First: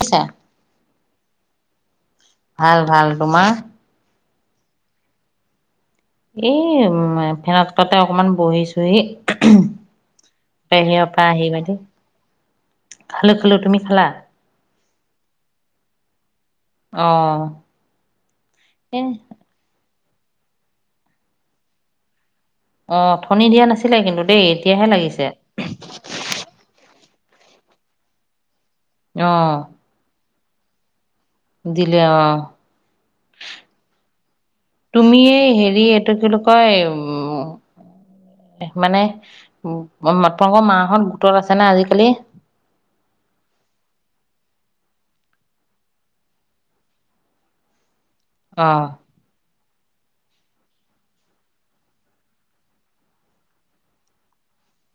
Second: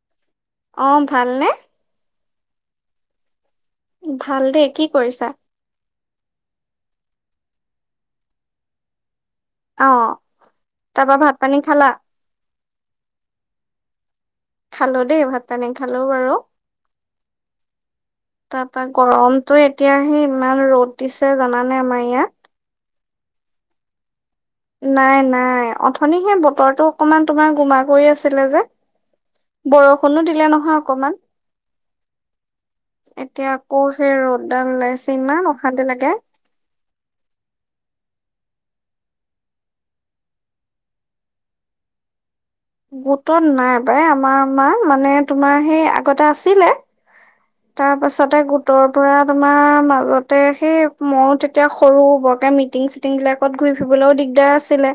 আচ্ছা অহ ভালনে? ভাল ভাল তোমাৰ? ভাল দেই কি কৰিছা? এই উহ ফেনৰ তলতে অকমান বহিছোঁহি অ বাহিৰৰ তাৰপা পৰা ভাত পানী আহিব দি খালা খালো খালো তুমি খালা? খালো দেই ভাত পানী খালো বাৰু। অ তাৰপা এ গৰমটো এটি এতিয়াহে ইমান ৰ'দ দিছে জানানে আমাৰ ইয়াত। অহ অথনি দিয়া নাছিলে কিন্তু দেই এতিয়াহে নাই লাগিছে নাই অথনি সেই বতৰটো অকনমান তোমাৰ গোমা কৰি আছিলে যে অ বৰষুণো দি [unintelligible] নহয় অকমান দিলে অহ এতিয়া আকৌ সেই ৰ'দডাল ওলাইছে তুমিে ইমান অশান্তি হেৰি লাগে এইটো কি বুলি কয় উম মানে তোমখৃ মাহত গোটত আছে নে আজিকালি গোটত নাই পাই আমাৰ মা মানে তোমাৰ সেই আগতে আছিলে তাৰ তাৰপাছতে অ গোটৰ পৰা তোমাৰ ম আগতে সেই ময়ো তেতিয়া সৰু বৰকে মিটিং চিটিং বিলাকত ঘূৰি ফুৰিবলৈও দিগদাৰ আছিলে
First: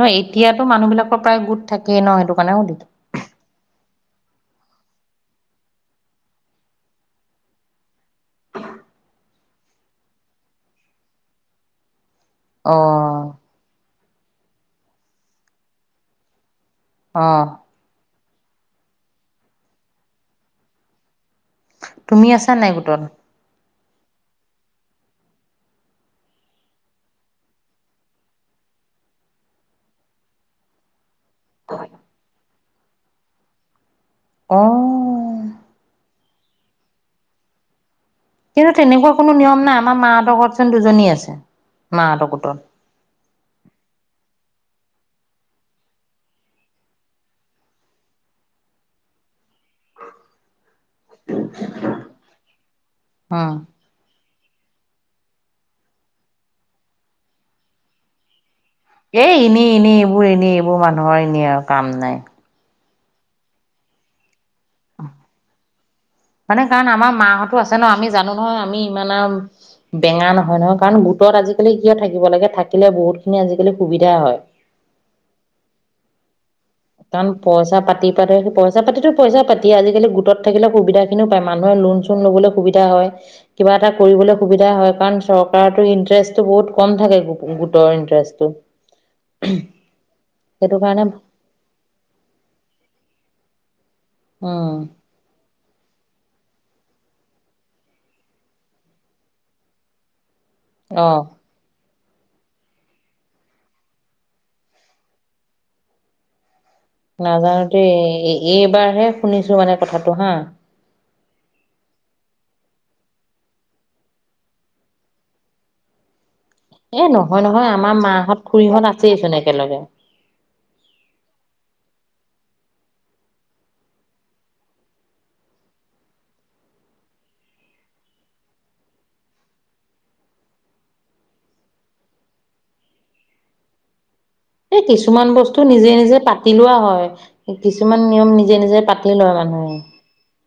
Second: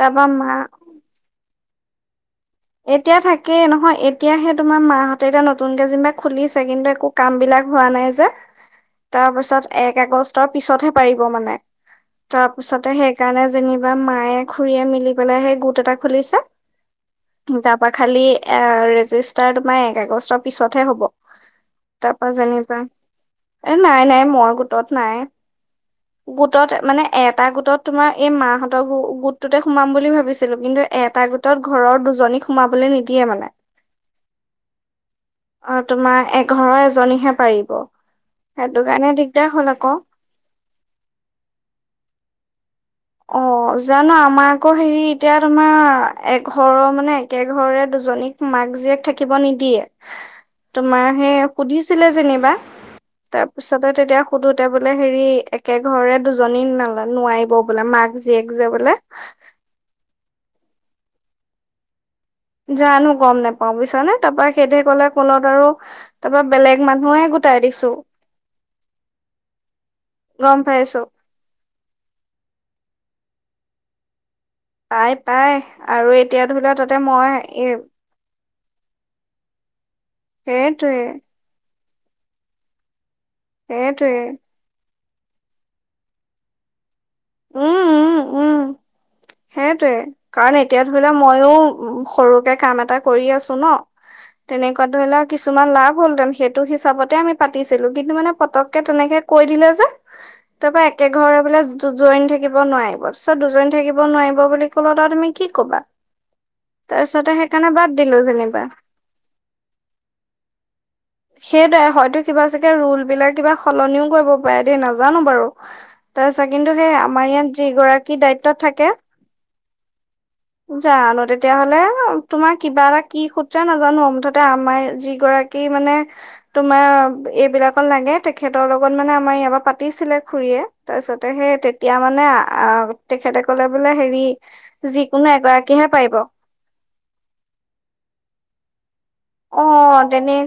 অহ তাৰপা মা এতিয়াতো মানুহ বিলাকৰ প্ৰায় গোট থাকে থাকে নহ সেইটো কাৰণে সুধিলো এতিয়া থাকেই নহয়, এতিয়াহে তোমাৰ মাহ তেতিয়া নতুনকে যেনিবা খুলিছে কিন্তু একো কাম বিলাক হোৱা নাইযে। [unintelligible] তাৰ পিছত এক আগষ্টৰ পিছতহে পাৰিব মানে। অ তাৰপিছতে সেইকাৰণে যেনিবা এইবাৰ মায়ে খুৰীয়ে মিলি পেলাইহে গোট এটা খুলিছে অ তাৰ পৰা খালি এয়ে আৰু ৰেজিষ্টাৰ তোমাৰ এক আগষ্টৰ পিছতহে হ'ব। তুমি আছা নাই গোটত? এহ নাই নাই মই গোটত নাই। গোটত মানে এটা গোটত তোমাৰ এই মাহঁতৰ গোটটোতে সোমাম বুলি ভাবিছিলো। কিন্তু এ এটা গোটত‌ ঘৰৰ সোমাবলৈ নিদিয়ে মানে অ অহ তোমাৰ এক ঘৰৰ এজনীহে পাৰিব। কিন্তু সেইটো কাৰণে তেনেকুৱা কোনো দিগদাৰ নিয়ম হ'ল নাই, আকৌ আমাৰ মাহঁতৰ ঘৰতচোন দুজনী আছে, মাহঁতৰ গোটৰ। অ, জানো আমাৰ আকৌ হেৰি এতিয়া তোমাৰ এঘৰৰ মানে একে ঘৰে দুজনীক মাক জীয়েক থাকিব নিদিয়ে। তোমাৰ সেই সুধিছিলে যেনিবা, উম তাৰপিছতে তেতিয়া সুধুতে বোলে হেৰি একে ঘৰে দুজনী নালা-নোৱাৰিব। বোলে মাক জীয়েক। এই, এনে, এনে এইবোৰ এইবোৰ এনে, এইবোৰ মানুহৰ এনে আৰু কাম নাই। জানো গম নেপাও বুইছানে তাৰপা সেইদৰে কলে ক'লত আৰু তাৰপা মানে বেলেগ কাৰণ আমাৰ মানুহে গোটাই মাহঁতো আছে ন দিছো আমি জানো নহয়, আমি ইমান আৰু বেঙা নহয়- গম নহয় কাৰণ পাইছো গোটত আজিকালি কিয় থাকিব লাগে থাকিলে বহুত খিনি আজিকালি সুবিধা হয়। পাই-পাই আৰু এতিয়া ধৰি লোৱা তাতে কাৰণ মই এ পইচা পাতি পাতে সেই পইচা পইচাপাতিটো পইচাপাতিয়ে আজিকালি গোটত থাকিলে সেইটোৱে সুবিধাখিনিও পায়, মানুহে লোন চুন ল'বলৈ সুবিধা হয়। কিবা এটা সেইটোৱে কৰিবলৈ সুবিধা হয়, কাৰণ চৰকাৰতো ইন্টাৰেষ্টটো বহুত কম থাকে। গোটৰ ইণ্ট্ৰষ্টটো। সেইটোয়ে, কাৰণ এতিয়া ধৰিলেও ময়ো উম, সৰুকে কাম এটা কৰি আছো ন। উম, তেনেকুৱা ধৰি লও কিছু আমাৰ লাভ হ'লহেঁতেন, সেইটো হিচাপতে আমি পাতিছিলো, কিন্তু মানে পতকে তেনেকে কৈ দিলে যে তাপা একে অ' ঘৰৰ বোলে য জ জইন থাকিব নোৱাৰিব, পিছত দুজনী থাকিব নোৱাৰিব বুলি কলত আও তুমি কি ক'বা? তাৰপিছতে নাজানো সেইকাৰণে বাদ দেই, দিলো যেনিবা। এইবাৰহে শুনিছো মানে কথাটো হা। এতিয়া ৰোল বিলাক কিবা সলনিও কৰিব পাৰে দেই নাজানো বাৰু, তাৰচাগে এ নহয়-নহয়, আমাৰ থাকে মাহঁত-খুৰীহত আছেই চোন একে জানো, তেতিয়াহ'লে [unintelligible] তোমাৰ কিবা এটা কি সূত্ৰে নাজানো মুঠতে আমাৰ যি গৰাকী মানে তোমাৰ এইবিলাকৰ লাগে তেখেতৰ লগত মানে আমাৰ ইয়াৰ পৰা পাতিছিলে খুৰীয়ে, তাৰপিছতে সেই তেতিয়া মানে আ আও তেখেতে ক'লে বোলে হেৰি এই যিকোনো কিছুমান বস্তু এগৰাকীহে নিজে- নিজে পাৰিব পাতি লোৱা হয়, কিছুমান নিয়ম নিজে- নিজে পাতি তি লয় মানুহে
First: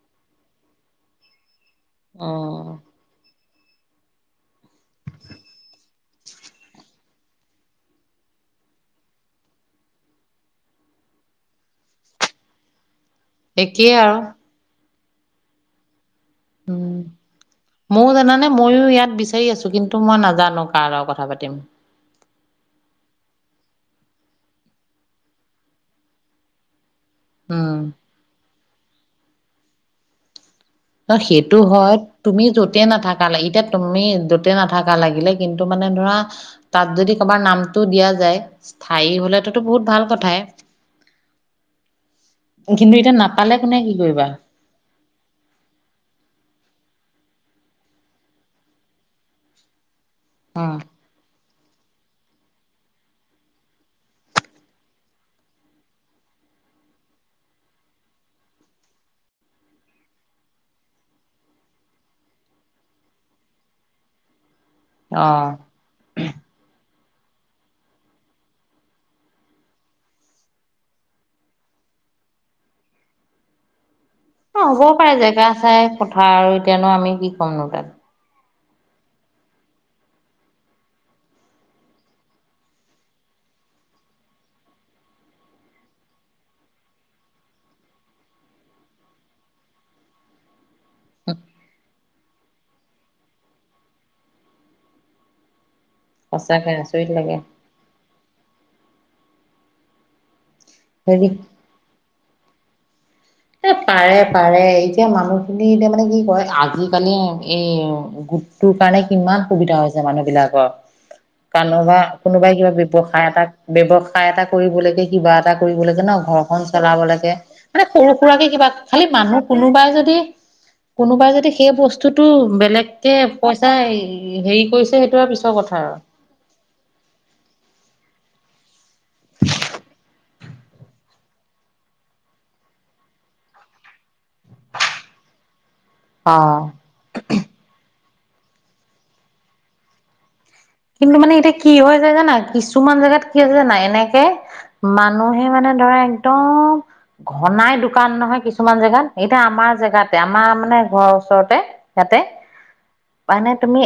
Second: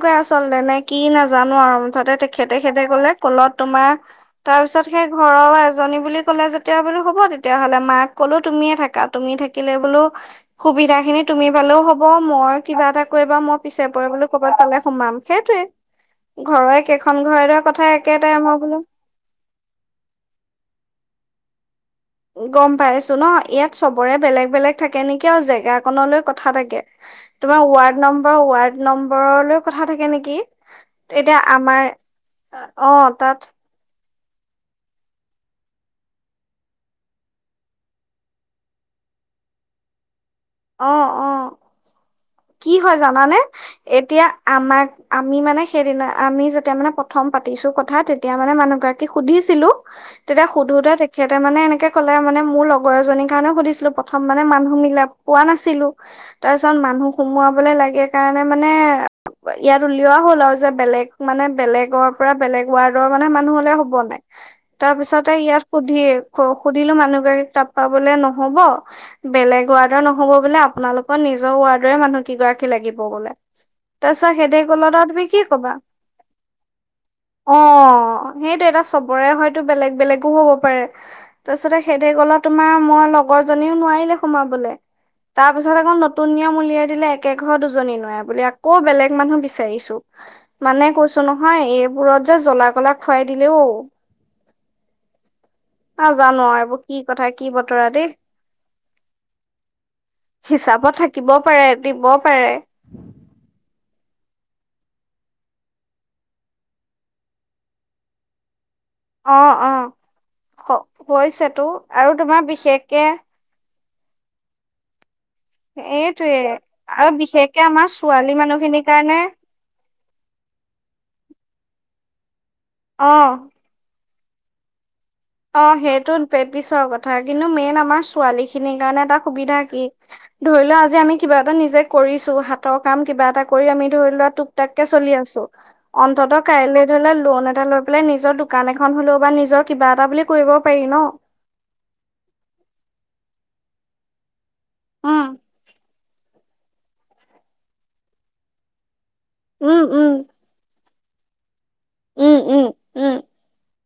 কুৱাই আচলতে, নে কি নাজানো আৰু। মুঠতে তেখেতে অ'। সেদৰে কলে কলত তোমাৰ, তাৰ পিছত সেই ঘৰৰ এজনী বুলি ক'লে যেতিয়া বোলো হ'ব তেতিয়া হ'লে। মাক ক'লো তুমিয়ে থাকা, তুমি থাকিলে বোলো সুবিধা খিনি তুমি পালেও হ'ব। মই কিবা এটা কৰিবা মই পিছে একেই পৰে আৰু বোলো ক'ৰবাত পালে সোমাম, সেইটোৱে ঘৰৰে উম, কেইখন ঘৰেৰে কথা মও একেটাই জানানে মই বোলো মইো ইয়াত বিচাৰি আছো, কিন্তু মই নাজানো কাৰ লগত কথা পাতিম। গম পাইছো ন', ইয়াত চবৰে বেলেগ বেলেগ থাকে নেকি আৰু জেগাকনলৈ কথা থাকে তোমাৰ উম। ৱাৰ্ড নম্বৰ, ৱাৰ্ড নম্বৰলৈ কথা থাকে নেকি ন' এতিয়া সেইতো আমাৰ হয়, তুমি যতে অ নাথাকা তাত লাগিলে এতিয়া তুমি য'তে নাথাকা লাগিলে, কিন্তু মানে ধৰা তাত যদি কাবাৰ নামটোও দিয়া যায় স্থায়ী হ'লেতোতো বহুত ভাল কথাই অ' অ', কি কিন্তু হয় এতিয়া জানানে, নাপালে কোনে কি এতিয়া কৰিবা আমাক আমি মানে সেইদিনা, আমি যেতিয়া মানে প্ৰথম পাতিছো কথা তেতিয়া মানে মানুহগৰাকীক সুধিছিলো তেতিয়া উম সুধোতে তেখেত খেতে মানে এনেকে ক'লে, মানে মোৰ লগৰ এজনীৰ কাৰণে সুধিছিলো প্ৰথম মানে মানুহ মিলা পোৱা নাছিলো, তাৰ পিছত মানুহ সোমোৱাবলে লাগে কাৰণে মানে ইয়াত উলিওৱা হ'ল আৰু যে বেলেগ মানে বেলেগৰ পৰা বেলেগ ৱাৰ্ডৰ মানে মানুহ হ'লে হ'বনে নাই অ তাৰপিছতে ইয়াত সুধি সুধিলো মানুহ তাপা বোলে ন'হব, বেলেগ ৱাৰ্ড ন'হব বোলে। আপোনালোকৰ নিজৰ ৱাৰ্ডৰে মানুহ কিগৰাকী লাগিব বোলে তাৰপিছত সেতে অ', ক'লত হ'বও আৰু পাৰে তুমি কি জেগা ক'বা? চাই কথা আৰু এতিয়া নো আমি কি অ ক'মনো তাত সেইটো, এতিয়া চবৰে হয়তো বেলেগ বেলেগো হব পাৰে। তাৰপিছতে সেইতে ক'লত তোমাৰ মোৰ লগৰ জনীও নোৱাৰিলে সোমাবলে। তাৰ পিছত আকৌ নতুন নিয়ম উলিয়াই দিলে একে ঘৰ দুজনী নোৱাৰে বুলি, আকৌ বেলেগ মানুহ বিচাৰিছো মানে কৈছো নহয় এইব বোৰত যে জ্বলা কলা খুৱাই দিলে অ অ জানো আও‌ সঁচাকে এইবো কি আচৰিত কথা লাগে কি বতৰা দেই হিচাপত হেৰি থাকিব পাৰে এ দিব পাৰে এ পাৰে পাৰে এতিয়া মানুহ খিনি এতিয়া মানে কি কয় আজিকালি এই গ তোৰ কাৰণে অ কিমান অ সুবিধা হৈছে মানুহ বিলাকৰ হৈছেতো কাৰোনোবা আৰু তোমাৰ কোনোবাই কিবা বিশেষকে ব্যৱসায় এটা ব্যৱসায় এটা কৰিবলেকে কিবা এটা কৰিব লাগে ন এইটোৱে ঘৰখন চলাব আৰু লাগে বিশেষকে মানে আমাৰ সৰু ছোৱালী সুৰাকে কিবা মানুহখিনিৰ খালি কাৰণে মানুহ কোনোবাই যদি কোনোবাই যদি সেই ব বস্তুটো অ বেলেগকে পইচাই উ হেৰি কৰিছে আৰু পিছৰ অ' কথা আৰু সেইটো পে - পিছৰ কথা কিন্তু মেইন আমাৰ ছোৱালী খিনিৰ কাৰণে এটা সুবিধা কি, ধৰি লোৱা আজি আমি কিবা এটা নিজে কৰিছো, হাতৰ কাম কিবা এটা কৰি আমি ধৰি লোৱা তুক তাক কে চলি আছোঁ। অ অন্ততঃ কাইলে ধৰি লোৱা লোণ এটা পেলাই নিজ জৰ দোকান এখন হলেও বা নিজৰ কিবা এটা বুলি কৰিব পাৰি ন কিন্তু মানে এতিয়া কি হয় যায় জানা কিছুমান জাগাত কি জানা এনেকে উম মানুহে মানে ধৰা একদম ঘনাই দোকান নহয় কিছুমান জেগাত এতিয়া আমাৰ উম উম জেগাতে আমাৰ মানে ঘৰৰ ওচৰতে। য়াতে, উম উম উম মানে তুমি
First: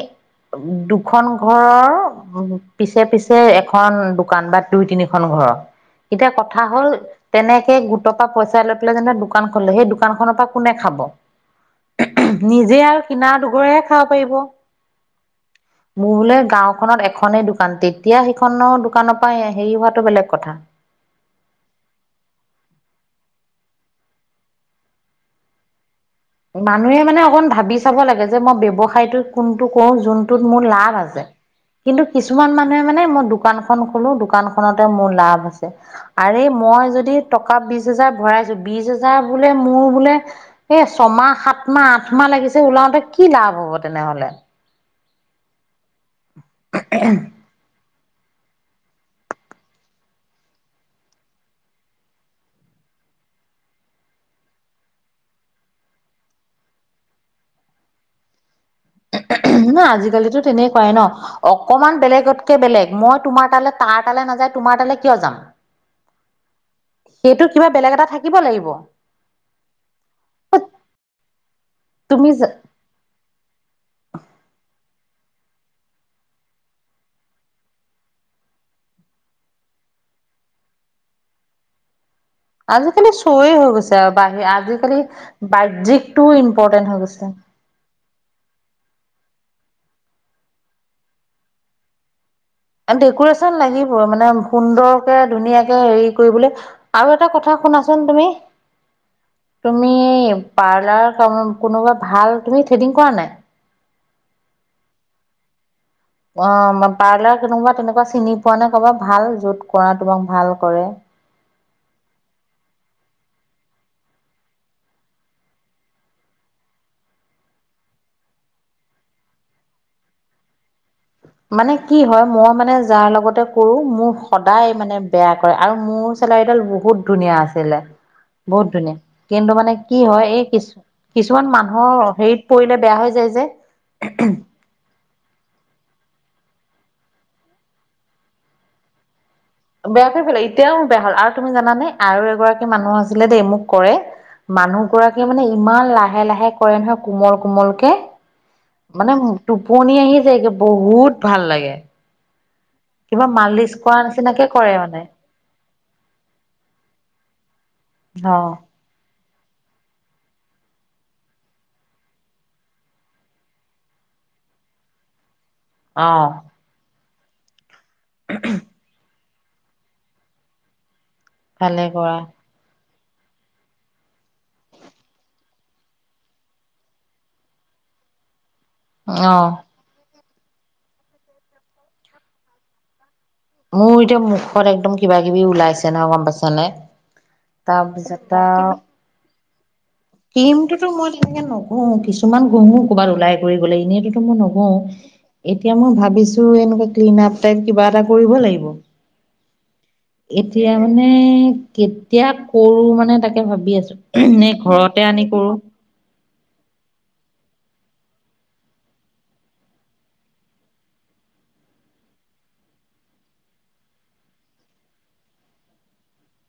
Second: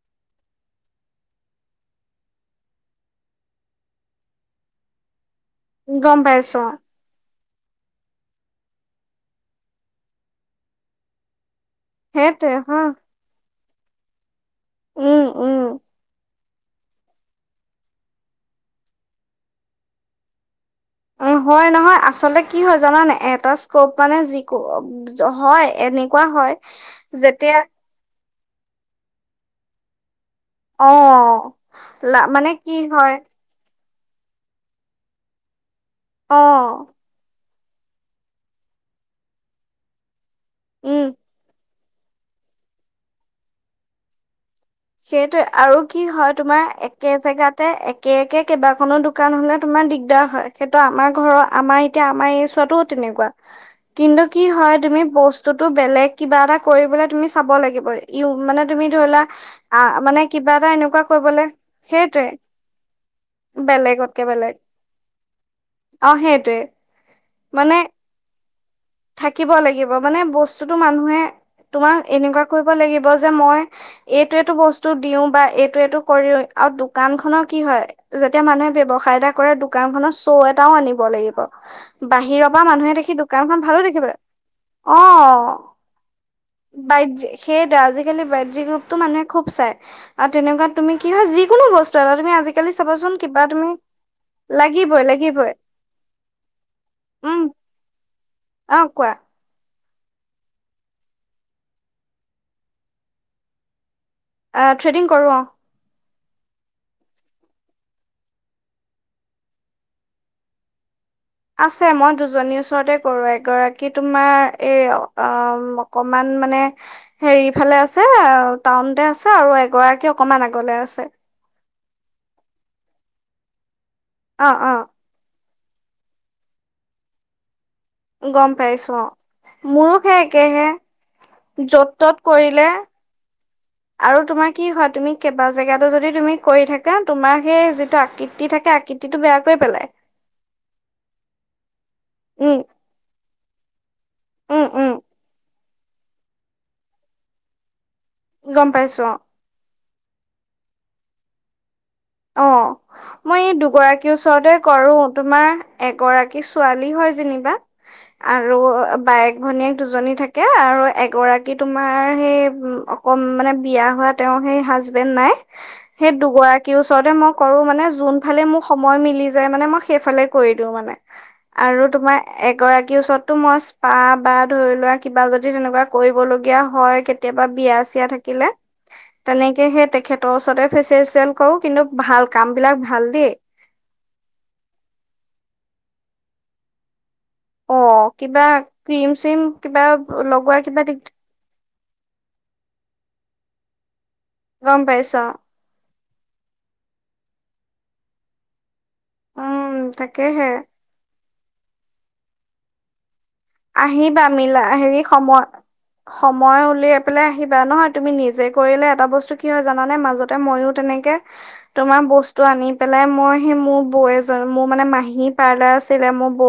দুখন ঘৰৰ উ - পিছে পিছে এখন দোকান বা দুই তিনিখন ঘৰৰ গম এতিয়া পাইছো কথা হ'ল তেনেকে গোটৰ পা পইচা লৈ পেলাই যেনিবা দোকান খুলিলোঁ, সেই দোকান খনৰ পৰা কোনে খাব সেইটোৱে নিজে হয় আৰু কিনা দু [unintelligible] খাব পাৰিব। উম উম। মোৰ বোলে গাঁওখনত এখনেই দোকান তেতিয়া সেইখনৰ দোকানৰ পৰাই এই - হেৰি হোৱাটো বেলেগ কথা উম হয় নহয় আচলতে কি হয় জানা নে নাই, এটা স্কপ মানে যি - কো - অ - জ- হয় এনে মানুহে মানে অকণ ভাবি চাব লাগে যে মই ব্যৱসায়টো কোনটো কৰো যোন টোত মোৰ অ লাভ আছে, কিন্তু লা কিছুমান কি মানে - মানে হয় মোৰ দোকান খন খুলো দোকানখনতে মোৰ লাভ আছে। অ আৰে মই যদি ট কা বিছ হাজাৰ ভৰাইছো, বিছ হাজাৰ বোলে মোৰ বোলে উম ছমাহ সাত মাহ, আঠ মাহ লাগিছে ওলাওঁতে কি লাভ হ'ব তেনেহলে। সেইটোয়ে আৰু কি হয় তোমাৰ একে জেগাতে এক‌ কে একে কেইবাখনো দোকান হলে তোমাৰ দিগদাৰ হয়, সেইটো আমাৰ ঘৰৰ আমাৰ এতিয়া আমাৰ এই চোৱাতোও তেনেকুৱা, কিন্তু কি হয় তুমি বস্তুতটো বেলেগ কিবা এটা কৰিবলৈ তুমি চাব লাগিব ইউ মানে তুমি ধৰিলোৱা নাই আজিকালিতো তেনেকুৱাই ন' অকমান সেইটোৱে বেলেগতকে বেলেগ, মই তোমাৰ তালে তাৰ বেলেগতকে তালৈ বেলেগ নাযায় তোমাৰ তাল। কিয় যাম অ' সেইটোৱে। সেইটো কিবা মানে বেলেগ এটা থাকিব লাগিব। থাকিব লাগিব, মানে বস্তুতো মানুহে তোমাৰ এনেকুৱা তুমি কৰিব লাগিব যে মই এইটো এইটো বস্তু দিও বা এইটো কৰিও আৰু দোকান খনৰ কি হয় যেতিয়া মানুহে ব্যৱসায় এটা কৰে দোকান খনৰ শ্ব' এটাও আনিব লাগিব। বাহিৰৰ পৰা মানুহে দেখি দোকানখন হয় ভালো গৈছে দেখিব আৰু বাহি লাগে। আজিকালি অ [unintelligible] টোও ইম্পৰ্টেণ্ট হৈ বাহ্যিক গৈছে। সেইটো আজিকালি [unintelligible] ৰূপতো মানুহে খুব চাই আৰু তেনেকুৱা তুমি কি হয় যিকোনো বস্তু এটা তুমি আজি ডেকুৰেচন লাগিবে মানে লাগিবই সুন্দৰকে লাগিবই ধুনীয়াকে হেৰি কৰিবলৈ। আৰু এটা উম কথা শুনাচোন তুমি? অ কোৱা? তুমি পাৰ্লাৰ কাম কোনোবা ভাল তুমি থ্ৰেডিং কৰা নাই? অ থট্ৰেডিং কৰো অ। অ পাৰ্লাৰ কোনোবা তেনেকুৱা চিনি পোৱা নে কৰবাত ভাল য'ত কৰা তোমাক ভাল কৰে। আছে মই দুজনীৰ ওচৰতে কৰো, এগৰাকী তোমাৰ এই অকমান মানে হেৰি ফালে আছে টাউনতে আছে আৰু এগৰাকী অকমান আগলে আছে। মানে কি হয় মই মানে যাৰ লগতে কৰো মোৰ অ অ সদায় মানে বেয়া আৰু মোৰ চেলাৰীডাল বহুত ধুনীয়া আছিলে। গম বহুত পাইছো ধুনীয়া অ কিন্তু মানে মোৰো কি সেই হয় এই একেহে কিছু কিছুমান য'ত মানুহৰ ত'ত হেৰিত কৰিলে পৰিলে বেয়া হৈ যায় যে। আৰু তোমাৰ কি হয় তুমি কিবা জেগাতো যদি তুমি কৰি থাকা তোমাৰ সেই যিটো আকৃতি থাকে আকৃতিটো বেয়া কৰি পেলাই বেয়া কৰি পেলাই এতিয়াও বেয়া হ'ল আৰু তুমি জান নে আৰু উম এগৰাকী মানুহ আছিলে দেই মোক কৰে উম মানুহ উম গৰাকীয়ে মানে ইমান লাহে লাহে কৰে নহয় কোমল কোমল কে। গম পাইছো অ। টোপনি আহি যায়ে বহুত ভাল লাগে। অ। কিবা মই এই মালিচ কৰা দুগৰাকীৰ নিচিনাকে ওচৰতে কৰে কৰো মানে তোমাৰ। এগৰাকী ছোৱালী হয় যেনিবা। অ আৰু বাএক ভনীয়েক দুজনী থাকে আৰু এগৰাকী তোমাৰ সেই অকণ মানে বিয়া হোৱা তেওঁৰ সেই হাজবেণ্ড নাই। অ সেই দুগৰাকী ওছৰতে মই কৰো মানে যোন ফালে মোক সময় মিলি যাই মানে মই সেইফালে কৰি দিওঁ মানে। ভালে আৰু তোমাৰ কৰা এগৰাকী কি ওচৰতটো ময় স্পা বা ধৰি লোৱা কিবা যদি তেনেকুৱা কৰিবলগীয়া হয় কেতিয়াবা বিয়া চিয়া থাকিলে অ তেনেকেহে তেখেত ত ওচৰতে ফেচিয়েলচিয়েল কৰো কিন্তু ভাল কাম বিলাক ভাল দেই। মোৰ এতিয়া মুখত একদম কিবা কিবি ওলাইছে নহয় গম পাইছা নে। অঁ কিবা ক্ৰীম চিম কিবা লগোৱা কিবা ক্ৰীমটোতো, মই দিগ তেনেকে ন উ কিছুমান ঘুহো ক'ৰবাত ওলাই কৰি গ'লে, এনেই ন [unintelligible] গম পাইছ এতিয়া মই ভাবিছো এনেকুৱা ক্ল আপ তাইক কিবা এটা কৰিব লাগিব। উম তাকেহে এতিয়া মানে কেতিয়া কৰো মানে, তাক ভাবি আছো। আহিবা নে মিলা ঘৰত হেৰি কি [unintelligible] কানে সময় কৰো। সময় উলিয়াই পেলাই আহিবা, নহয় তুমি নিজে কৰিলে এটা বস্তু কি হয় জানানে মাজতে মইও তেনেকে, তোমাৰ বস্তু আনি পেলাই, মই সেই মোৰ বৌ মোৰ মানে মাহী পাৰ্লাৰ আছিলে মোৰ বৌ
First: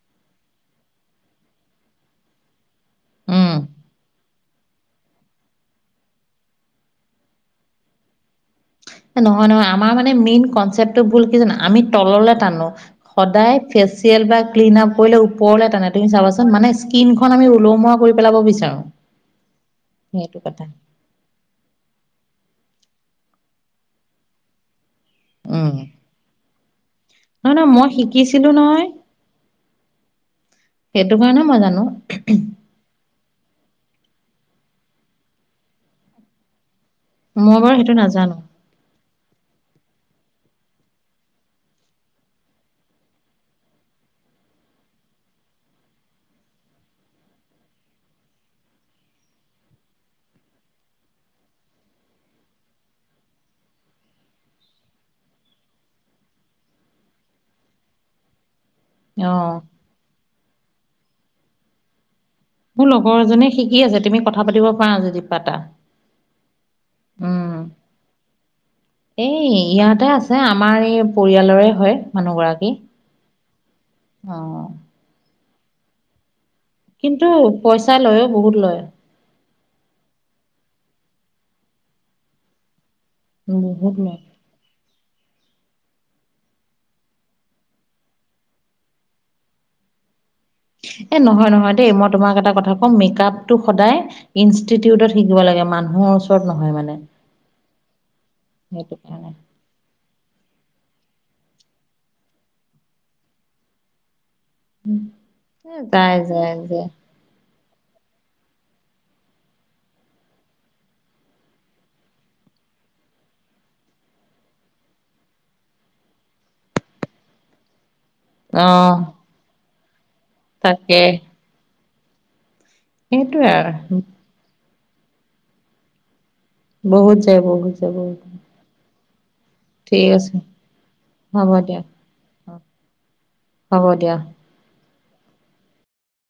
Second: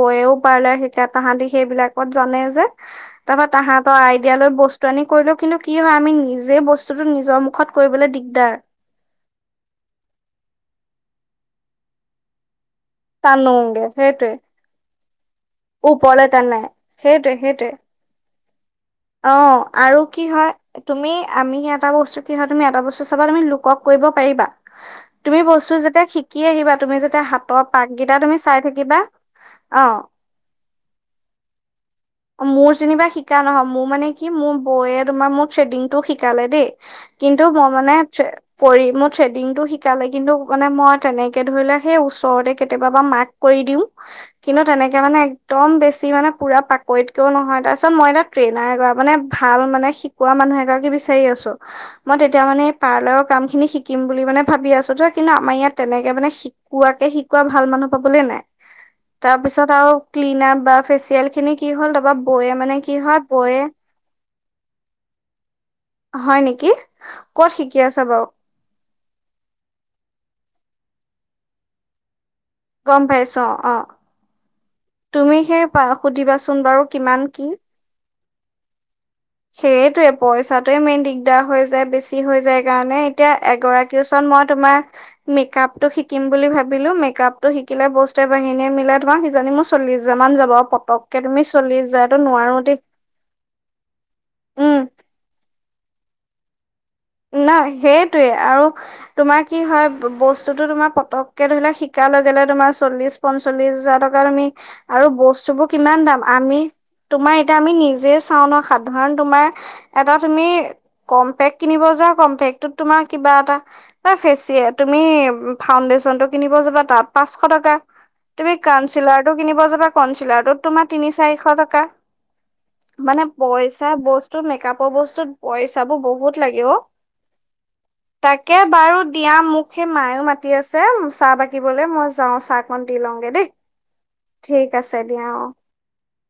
বয়েও পাৰ্লাৰ সিকাত তাহাঁতি সেইবিলাকত জানে যে, তাৰপা উম। তাহাতৰ আইডিয়া লৈ বস্তু আনি কৰিলো, কিন্তু কি হয় আমি নিজে বস্তুতটো নিজৰ মুখত কৰিবলৈ দিগদাৰ। নহয় নহয়, আমাৰ মানে মেইন কনচেপ্টটো ভুল কি জানো! আমি তললে টানো সদায় টানোগে ফেচিয়েল সেইটোৱে বা ক্লিন আপ কৰিলে [unintelligible] তুমি ওপৰলে চাবাচোন তানে, মানে স্কিনখন সেইটোৱে আমি সেইটোৱে, ওলমোৱা কৰি পেলাব বিচাৰো। অঁ' আৰু কি সেইটো হয়, কথা তুমি আমি এটা বস্তু কি হয়, তুমি এটা বস্তু চাৱা আমি লোকক কৰিব পাৰিবা তুমি বস্তু উম যেতিয়া শিকি আহিবা, তুমি যেতি নহয় হাতৰ নহয় মই পাককিটা তুমি শিকিছিলো চাই নহয় থাকিবা, অঁ সেইটো কাৰণে মই জানো। মোৰ যেনিবা শিকা নহয়, মোৰ মানে কি মোৰ বৌয়ে তোমাৰ মোৰ থ্ৰেডিং টো শিকালে দেই কিন্তু মই বাৰু মানে সেইটো নাজানো কৰি, মোৰ থ্ৰেডিং টো শিকি ালে, কিন্তু মানে মই তেনেকে ধৰিলে সেই ওচৰতে কেতিয়াবা বাা মাক কৰি দিও, কিন্তু তেনেকে এ' মানে এক্দম বেছি মানে পুৰা পাকৈৰিতকেও নহয়, তাৰপিছত মই এটা ট্ৰেইনাৰ, এ'মানে ভাল মানে শিকোৱা মানুহ এগৰাকী বিচাৰি আছো, মই তেতিয়া মানে পাৰ্লাৰৰ কাম খিনি শিকিম বুলি মানে ভাবি আছো তো, কিন্তু আমাৰ ইয়াত তেনেকে মানে শিকুৱাকে শিকোৱা ভাল মানুহ পাবলে নাই। অঁ। তাৰপিছত আৰু ক্লিন আপ বা ফেচিয়েল খিনি কি হ'ল তাৰপা বৌয়ে মানে মোৰ কি লগৰ হয় এজনে বৌয়ে শিকি আছে, তুমি কথা পাতিব পাৰা এটা হয় নেকি ক'ত শিকি আছা বাৰু উম এই ইয়াতে আছে আমাৰ এই পৰিয়ালৰে হয়। মানুহগৰাকী গম পাইছ অঁ। অ তুমি স প সুধিবা োন বাৰু কিমান কিন্তু কি? পইচা লয়ও বহুত লয় সেইটে পইচাত মেইন দিগদাৰ হৈ যায়, বেছি হৈ যায় কাৰণে এতিয়া বহুত এগৰাকীও লয় চন, মই তোমাৰ মেকআপ টো শিকিম বুলি ভাবিলো, মেকআপ টো শিকিলে বস্তুৰে বাহিনীয়ে মিলাই ধৰা সিযনি মু চল্িছ হাৰা মনা যাব এ নহয় নহয় দেই মই হাজাৰতো তোমাক এটা নোৱাৰো কথা দেই কম মেকআপ টো সদায় উম ইনষ্টিটিউটত শিকিব লাগে মানু মানুহৰ ওচৰত নহয় মানে। ন সেইটোৱে আৰু সেইটো কাৰণে তোমাৰ কি হয় বস্তুতো তোমাৰ পটককে ধৰি লোৱা শিকাৰ লগে- লগে তোমাৰ চল্লিছ পঞ্চল্লিশ হাজাৰ টকা তুমি আৰু বস্তু বোৰ এ কিমান যাই দাম, যাই আমি যে তোমাৰ এতিয়া আমি নিজে চাও ন, সাধাৰণ তোমাৰ এটা তুমি কম্পেক্ট কিনিব যোৱা কম্পেক্ট টোত তোমাৰ কিবা এটা বা ফেচিয়েল তুমি ফাউণ্ডেশ্যন টো কিনিব যাবা তাত পাঁচশ টকা। তুমি অ কানচিলাৰ টো কিনিব যাবা কন চিলাৰটোত তোমাৰ তাকে তিনি চাৰিশ টকা। মানে সেইটোৱে পইচা আৰু বস্তু মেকআপ বস্তুত পইচাবোৰ বহুত লাগে অ বহুত যায়- বহুত যায় বহুত। এতিয়া মোক সেই মায়ও মাতি আছে চাহ হ'ব দিয়া বাকিবলৈ মই যাওঁ চাহকন দি লওঁগে দেই, হ'ব দিয়া ঠিক আছে [unintelligible]